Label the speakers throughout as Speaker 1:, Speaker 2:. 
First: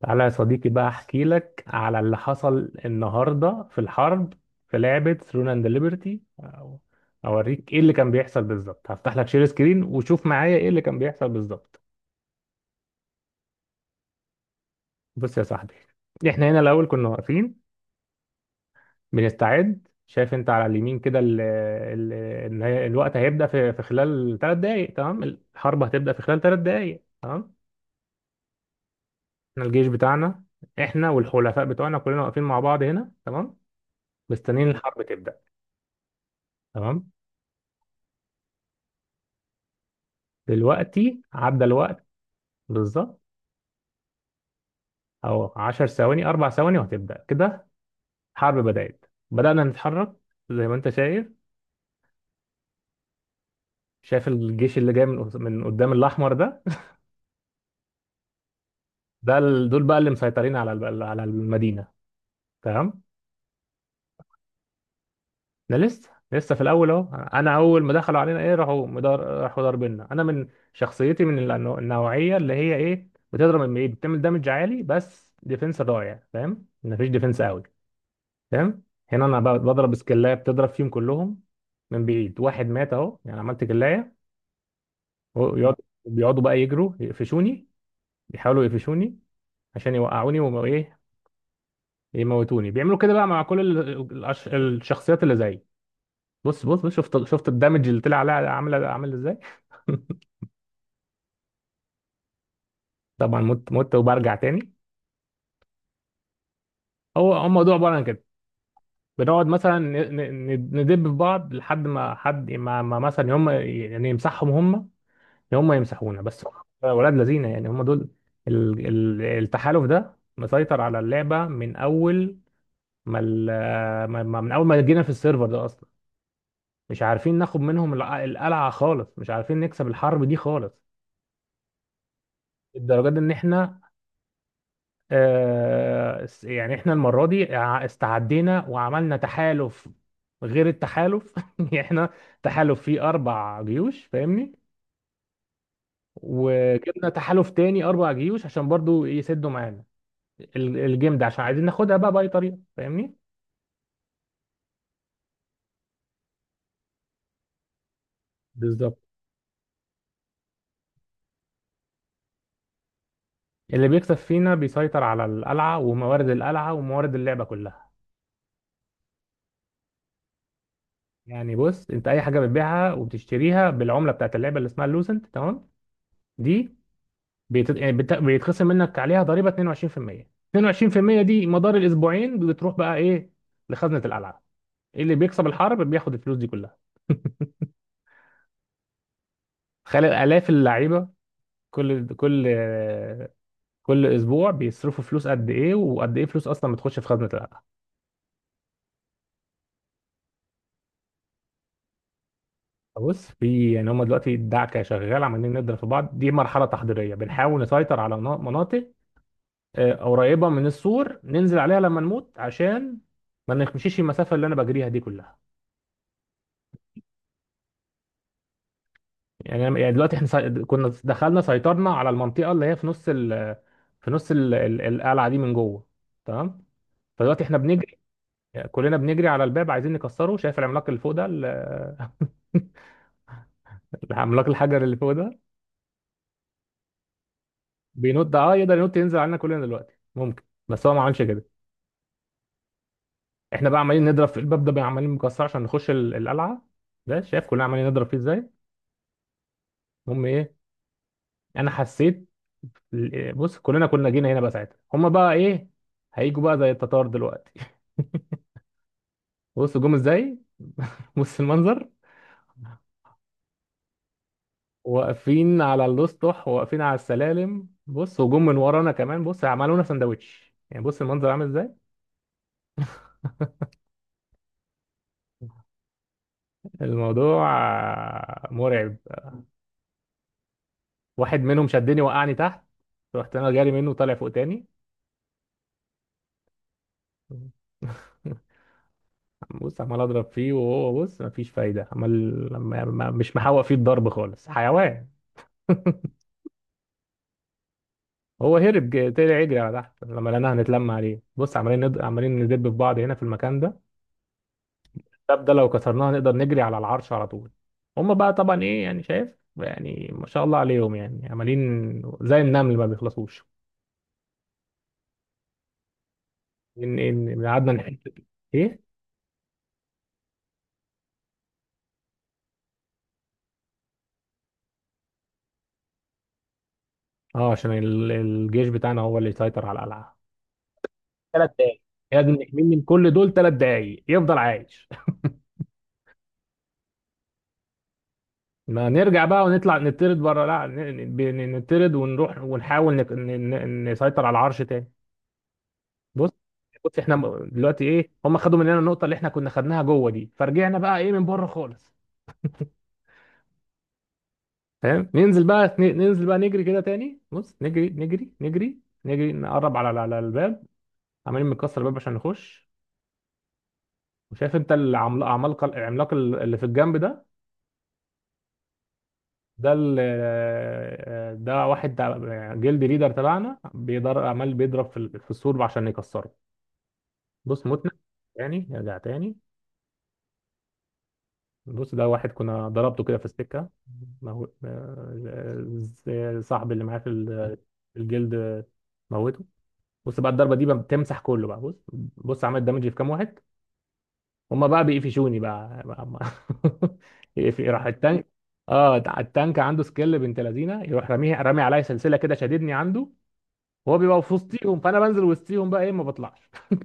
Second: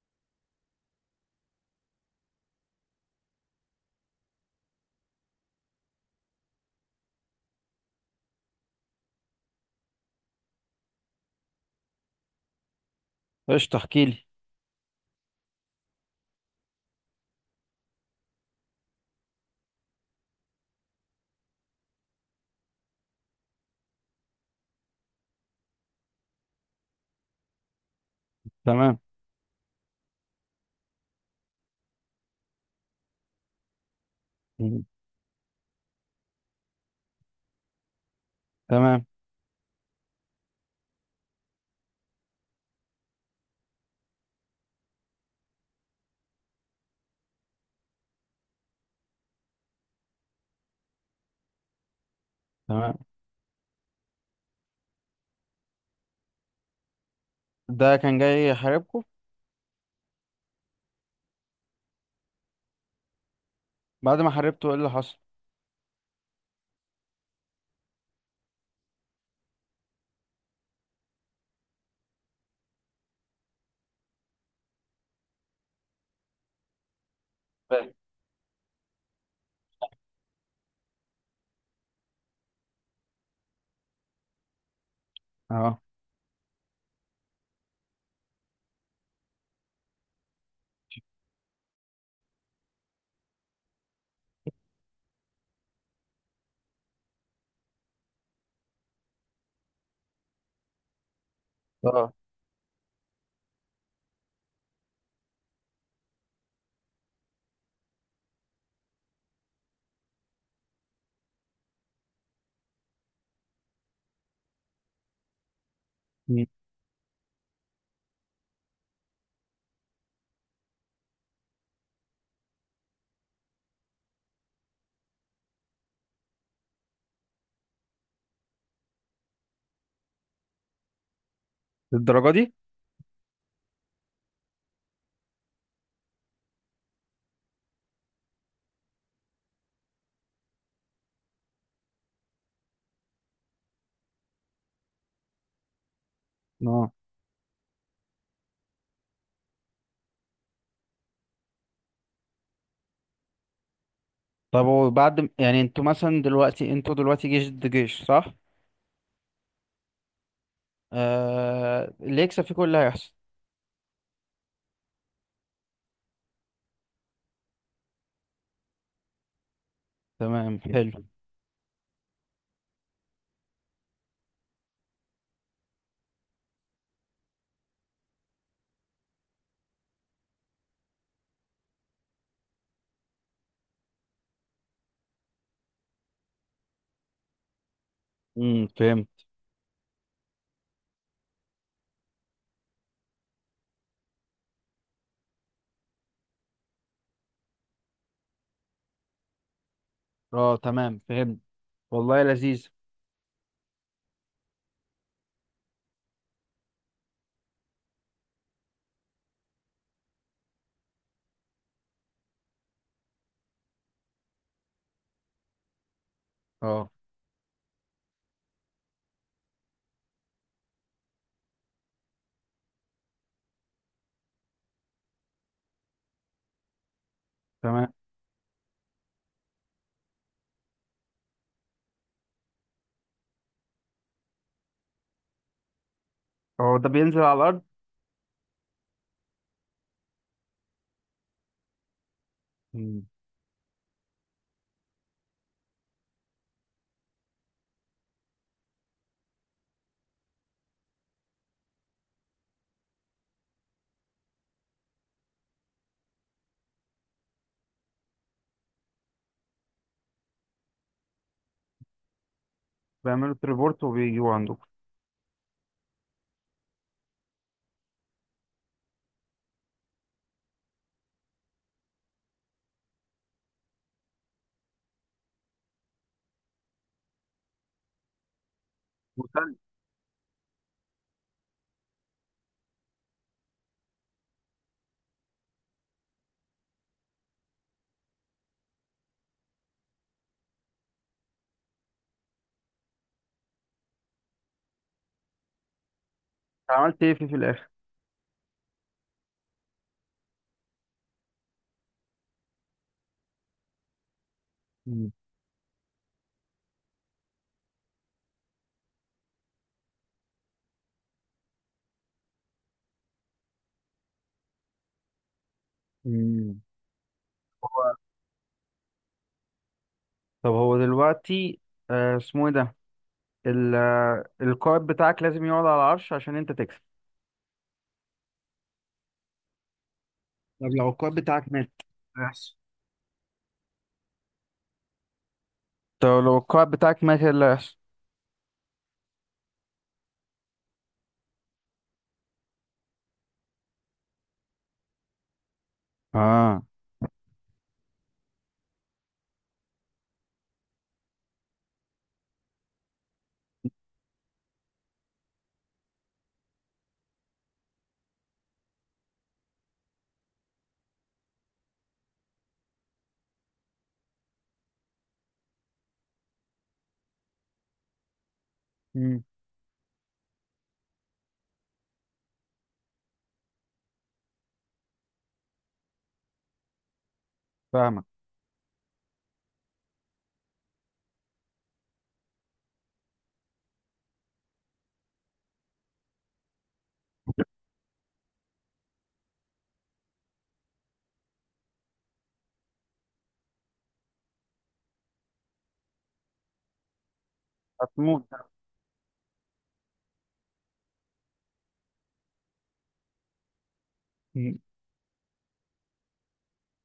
Speaker 1: تعالى يا صديقي بقى احكي لك على اللي حصل النهارده في الحرب في لعبة ثرون اند ليبرتي. اوريك ايه اللي كان بيحصل بالظبط، هفتح لك شير سكرين وشوف معايا ايه اللي كان بيحصل بالظبط.
Speaker 2: قشطة، احكي لي.
Speaker 1: بص يا صاحبي، احنا هنا الاول كنا واقفين بنستعد. شايف انت على اليمين كده الوقت هيبدأ في خلال 3 دقايق، تمام؟ الحرب هتبدأ في خلال 3 دقايق، تمام.
Speaker 2: تمام.
Speaker 1: احنا الجيش بتاعنا، احنا والحلفاء بتوعنا كلنا واقفين مع بعض هنا، تمام. مستنيين
Speaker 2: مم.
Speaker 1: الحرب تبدأ، تمام.
Speaker 2: تمام.
Speaker 1: دلوقتي عدى الوقت بالظبط. او 10 ثواني 4 ثواني وهتبدا كده. حرب بدات، بدانا نتحرك زي ما انت شايف.
Speaker 2: تمام.
Speaker 1: شايف الجيش اللي جاي من من قدام، الاحمر ده
Speaker 2: ده كان جاي يحاربكم.
Speaker 1: دول بقى اللي مسيطرين على على المدينه، تمام.
Speaker 2: بعد ما حاربته ايه اللي حصل؟
Speaker 1: ده لسه في الاول اهو. انا اول ما دخلوا علينا ايه راحوا مدار، راحوا ضاربينا. انا من شخصيتي من النوعيه اللي هي ايه بتضرب من بعيد، بتعمل دامج عالي، بس ديفنس ضايع، فاهم؟ مفيش ديفنس قوي،
Speaker 2: فاهم.
Speaker 1: تمام. هنا انا بضرب سكلايه بتضرب فيهم كلهم من بعيد. واحد مات اهو، يعني عملت كلايه. ويقعد-
Speaker 2: اه.
Speaker 1: وبيقعدوا بقى يجروا يقفشوني، بيحاولوا يقفشوني عشان يوقعوني وايه، يموتوني. بيعملوا كده بقى مع كل الشخصيات اللي زيي. بص شفت الدمج اللي طلع عليها، عامله عامل ازاي.
Speaker 2: اه.
Speaker 1: طبعا مت وبرجع تاني. هو الموضوع عباره عن كده. بنقعد مثلا ندب في بعض لحد ما حد ما, ما مثلا هم يعني يمسحهم هم، يعني هم يمسحونا بس.
Speaker 2: مم.
Speaker 1: هم ولاد لذينه، يعني هم دول التحالف ده مسيطر على اللعبه من اول ما من اول ما جينا في السيرفر ده اصلا. مش عارفين ناخد منهم القلعه خالص، مش عارفين نكسب الحرب دي خالص.
Speaker 2: الدرجة دي؟
Speaker 1: الدرجات ان احنا آه، يعني احنا المره دي استعدينا وعملنا تحالف غير التحالف يعني احنا تحالف فيه 4 جيوش، فاهمني؟
Speaker 2: اه.
Speaker 1: وجبنا تحالف تاني 4 جيوش عشان برضو يسدوا معانا الجيم ده عشان عايزين ناخدها بقى بأي طريقة، فاهمني؟
Speaker 2: طب وبعد يعني انتوا دلوقتي جيش ضد جيش، صح؟
Speaker 1: بالظبط.
Speaker 2: اللي يكسب فيكم اللي هيحصل؟
Speaker 1: اللي بيكسب فينا بيسيطر على القلعة وموارد القلعة وموارد اللعبة كلها.
Speaker 2: تمام، حلو.
Speaker 1: يعني بص، انت اي حاجة بتبيعها وبتشتريها بالعملة بتاعت اللعبة اللي اسمها اللوسنت، تمام؟ دي بيتخصم منك عليها ضريبة 22% 22% دي مدار الاسبوعين بتروح بقى ايه لخزنة القلعة. اللي بيكسب الحرب بياخد الفلوس دي كلها.
Speaker 2: فهمت.
Speaker 1: تخيل آلاف اللعيبة، كل كل اسبوع بيصرفوا فلوس قد ايه، وقد ايه فلوس اصلا بتخش في خزنة القلعة.
Speaker 2: اه، تمام، فهمت. والله، لذيذ.
Speaker 1: بص، في يعني هم دلوقتي الدعكه شغال، عمالين نضرب في بعض. دي مرحله تحضيريه بنحاول نسيطر على مناطق آه، قريبه من السور ننزل عليها لما نموت عشان ما نمشيش المسافه اللي انا بجريها دي كلها.
Speaker 2: اه،
Speaker 1: يعني يعني دلوقتي احنا كنا دخلنا سيطرنا على المنطقه اللي هي في نص القلعه دي من جوه، تمام. فدلوقتي احنا
Speaker 2: تمام.
Speaker 1: بنجري، كلنا بنجري على الباب عايزين نكسره. شايف العملاق اللي فوق ده العملاق الحجر اللي فوق ده
Speaker 2: هو ده بينزل على الارض؟
Speaker 1: بينط، اه يقدر ينط ينزل علينا كلنا دلوقتي، ممكن. بس هو ما عملش كده.
Speaker 2: مم.
Speaker 1: احنا بقى عمالين نضرب في الباب ده بقى عمالين مكسر عشان نخش القلعه. ده شايف كلنا عمالين نضرب فيه ازاي. المهم ايه، انا حسيت بص كلنا كنا جينا هنا بقى، ساعتها هما بقى ايه، هيجوا بقى زي التتار دلوقتي. بص جم ازاي، بص المنظر.
Speaker 2: بيعملوا تريبورت وبيجوا عندكم؟
Speaker 1: واقفين على الاسطح، واقفين على السلالم، بص وجم من ورانا كمان، بص عملونا سندوتش. يعني بص المنظر عامل ازاي، الموضوع آه، مرعب.
Speaker 2: وسلم.
Speaker 1: واحد منهم شدني وقعني تحت. رحت انا جاري منه طالع فوق تاني. بص عمال اضرب فيه وهو بص مفيش فايده، عمال مش محوق فيه الضرب خالص، حيوان.
Speaker 2: عملت ايه فيه في الاخر؟
Speaker 1: هو هرب طلع يجري على تحت، لما لقيناها هنتلم عليه بص عمالين عمالين ندب في بعض هنا في المكان ده.
Speaker 2: مم.
Speaker 1: الباب ده لو كسرناه نقدر نجري على العرش على طول. هما بقى طبعا ايه يعني، شايف يعني ما شاء الله عليهم، يعني عمالين زي النمل ما بيخلصوش.
Speaker 2: مم.
Speaker 1: ان قعدنا نحت ايه.
Speaker 2: طب هو دلوقتي، اسمه ايه ده؟ القائد بتاعك لازم يقعد على العرش عشان انت تكسب؟
Speaker 1: اه عشان الجيش بتاعنا هو اللي يسيطر على القلعه.
Speaker 2: طب لو القائد
Speaker 1: ثلاث
Speaker 2: بتاعك مات
Speaker 1: دقايق
Speaker 2: إيه اللي
Speaker 1: لازم
Speaker 2: هيحصل؟
Speaker 1: نحمي من كل دول، 3 دقايق يفضل عايش.
Speaker 2: طب لو القائد بتاعك مات ايه اللي هيحصل؟
Speaker 1: ما نرجع بقى ونطلع نطرد بره، لا نطرد ونروح ونحاول نسيطر على العرش تاني. بص،
Speaker 2: اه.
Speaker 1: بص احنا دلوقتي ايه، هم خدوا مننا النقطه اللي احنا كنا خدناها جوه دي، فرجعنا بقى ايه من بره خالص، فاهم؟ ننزل بقى ننزل بقى نجري كده تاني، بص نجري نجري نجري، نجري نقرب على الباب. عمالين بنكسر الباب عشان نخش. وشايف انت العملاق، العملاق اللي في الجنب ده،
Speaker 2: مم.
Speaker 1: ده ال ده واحد جلد ليدر تبعنا بيضر عمال بيضرب في في السور عشان يكسره. بص متنا
Speaker 2: فاهمك.
Speaker 1: تاني، ارجع تاني. بص ده واحد كنا ضربته كده في السكة آه، آه، صاحبي اللي معاه في في الجلد موته. بص بقى الضربة دي بقى بتمسح كله بقى، بص، بص عملت دامج في كام واحد. هما بقى بيقفشوني بقى. راح
Speaker 2: هتموت؟
Speaker 1: التانك. اه التانك عنده سكيل بنت لذينه، يروح راميه، رامي عليا سلسله كده شاددني عنده. هو بيبقى في
Speaker 2: مم.
Speaker 1: وسطيهم فانا بنزل وسطيهم بقى ايه ما بطلعش.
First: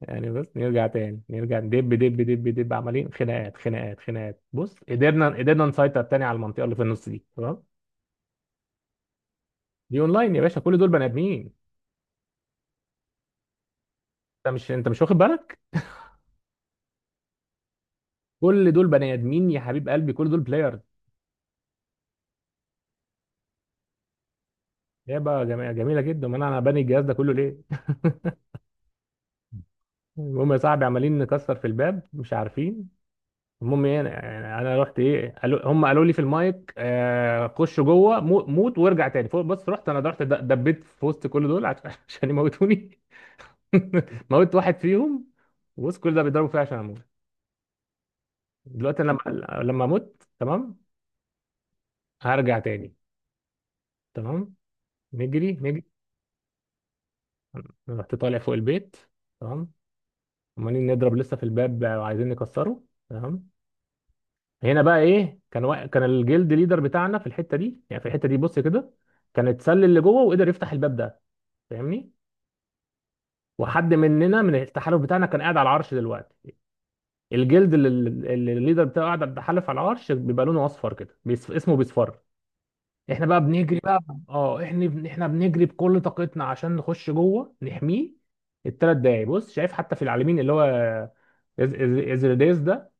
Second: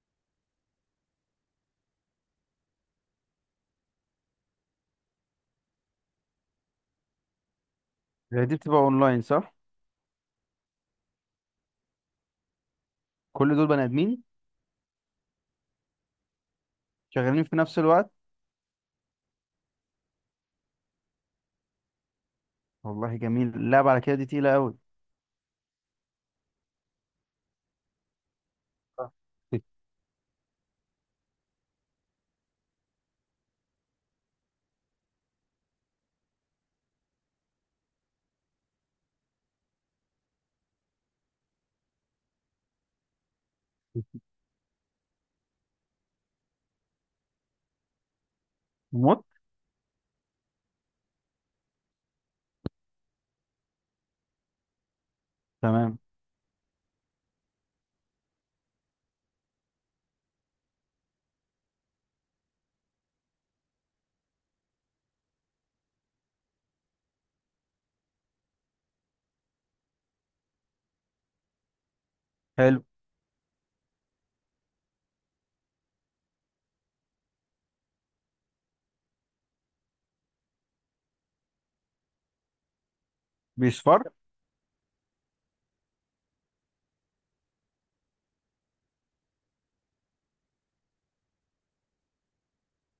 Speaker 1: يعني بس نرجع تاني، نرجع دب دب دب دب، عمالين خناقات خناقات خناقات. بص قدرنا نسيطر تاني على المنطقه اللي في النص دي، تمام.
Speaker 2: هي دي بتبقى اونلاين، صح؟
Speaker 1: دي اونلاين يا باشا، كل دول بني ادمين.
Speaker 2: كل دول بني ادمين.
Speaker 1: انت مش واخد بالك؟
Speaker 2: شغالين في نفس الوقت؟
Speaker 1: كل دول بني ادمين يا حبيب قلبي، كل دول بلايرز.
Speaker 2: والله، جميل اللعبة على كده. دي تقيلة قوي.
Speaker 1: لعبه جميله جميله جدا، امال انا باني الجهاز ده كله ليه. المهم يا صاحبي، عمالين نكسر في الباب، مش عارفين. المهم ايه، انا يعني انا رحت ايه، قالوا هم قالوا لي في المايك آه خش جوه موت وارجع تاني فوق. بس رحت انا رحت دبيت في وسط كل دول عشان يموتوني. موت واحد فيهم وسط كل ده بيضربوا فيا عشان اموت. دلوقتي أنا
Speaker 2: موت.
Speaker 1: لما اموت تمام هرجع تاني، تمام. نجري نجري،
Speaker 2: تمام.
Speaker 1: رحت طالع فوق البيت، تمام. عمالين نضرب لسه في الباب وعايزين نكسره، تمام. هنا بقى ايه كان كان الجلد ليدر بتاعنا في الحته دي، يعني في الحته دي بص كده، كان اتسلل اللي جوه وقدر يفتح الباب ده، فاهمني؟
Speaker 2: حلو.
Speaker 1: وحد مننا من التحالف بتاعنا كان قاعد على العرش دلوقتي. الجلد اللي اللي الليدر بتاعه قاعد بيتحالف على العرش، بيبقى لونه اصفر كده اسمه بيصفر. احنا بقى بنجري بقى.
Speaker 2: بيصفر؟
Speaker 1: اه احنا احنا بنجري بكل طاقتنا عشان نخش جوه نحميه الـ3 دقايق. بص شايف حتى في العالمين اللي هو ازريديس ده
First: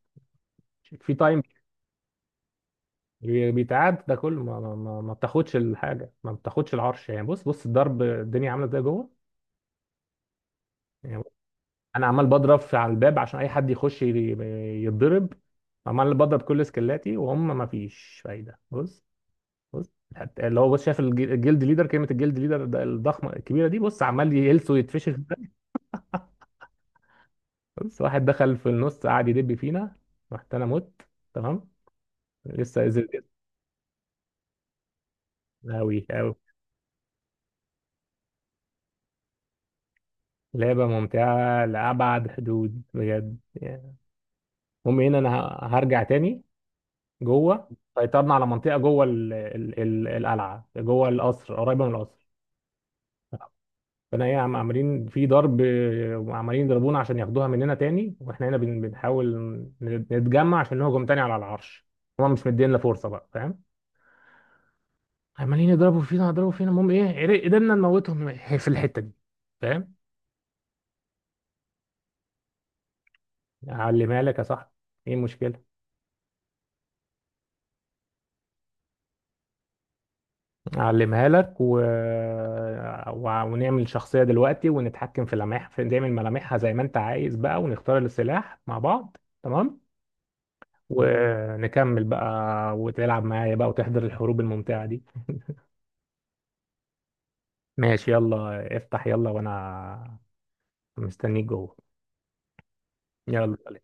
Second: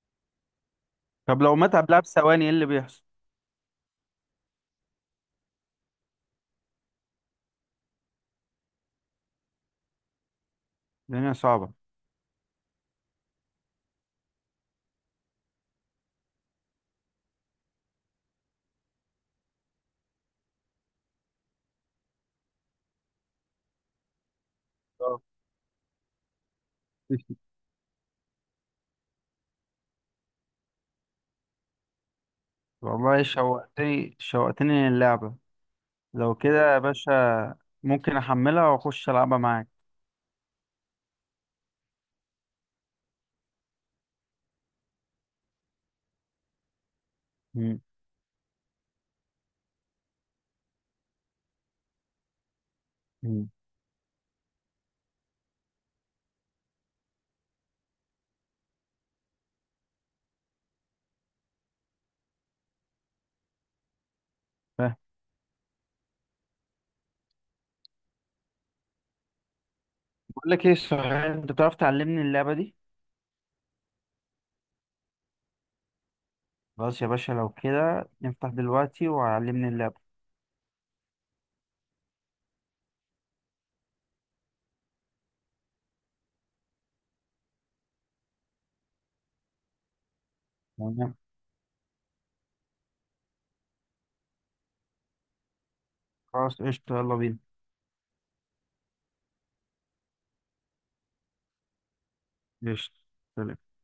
Speaker 1: في تايم.
Speaker 2: طب لو مات قبلها بثواني ايه اللي بيحصل؟
Speaker 1: بيتعاد ده كله ما بتاخدش الحاجه، ما بتاخدش العرش يعني. بص بص الضرب الدنيا عامله ازاي جوه يعني.
Speaker 2: الدنيا صعبة.
Speaker 1: انا عمال بضرب في على الباب عشان اي حد يخش يتضرب، عمال بضرب كل سكلاتي وهم ما فيش فايده. بص، بص حتى اللي هو بص شايف الجلد ليدر كلمه، الجلد ليدر ده الضخمه الكبيره دي، بص عمال يهلس ويتفشخ.
Speaker 2: آه.
Speaker 1: بص واحد دخل في النص قعد يدب فينا. رحت انا مت، تمام، لسه.
Speaker 2: والله، شوقتني شوقتني للعبة.
Speaker 1: قوي قوي.
Speaker 2: لو كده يا باشا، ممكن احملها واخش العبها معاك؟
Speaker 1: لعبه ممتعه لابعد حدود بجد. المهم هنا انا هرجع تاني جوه.
Speaker 2: مم.
Speaker 1: سيطرنا على منطقه جوه ال ال ال القلعه جوه القصر قريبه من القصر.
Speaker 2: مم.
Speaker 1: فانا ايه عم عاملين في ضرب آه، عمالين يضربونا عشان ياخدوها مننا تاني، واحنا هنا بنحاول نتجمع عشان نهجم تاني على العرش. هما مش مدينا فرصه بقى، فاهم؟
Speaker 2: فاهم.
Speaker 1: عمالين يضربوا فينا يضربوا فينا. المهم ايه، قدرنا نموتهم في الحته دي، فاهم؟
Speaker 2: بقول لك ايه، صحيح انت بتعرف تعلمني اللعبه دي؟
Speaker 1: علمها لك يا صاحبي، ايه المشكله؟
Speaker 2: خلاص يا باشا، لو كده نفتح دلوقتي وعلمني اللعبه.
Speaker 1: اعلمها لك ونعمل شخصية دلوقتي ونتحكم في لمح في نعمل ملامحها زي ما انت عايز بقى، ونختار السلاح مع بعض، تمام.
Speaker 2: تمام.
Speaker 1: ونكمل بقى وتلعب معايا بقى وتحضر الحروب الممتعة دي.
Speaker 2: خلاص، قشطه، يلا بينا.
Speaker 1: ماشي، يلا افتح يلا وانا مستنيك جوه.
Speaker 2: قشطة. سلام.
Speaker 1: يلا.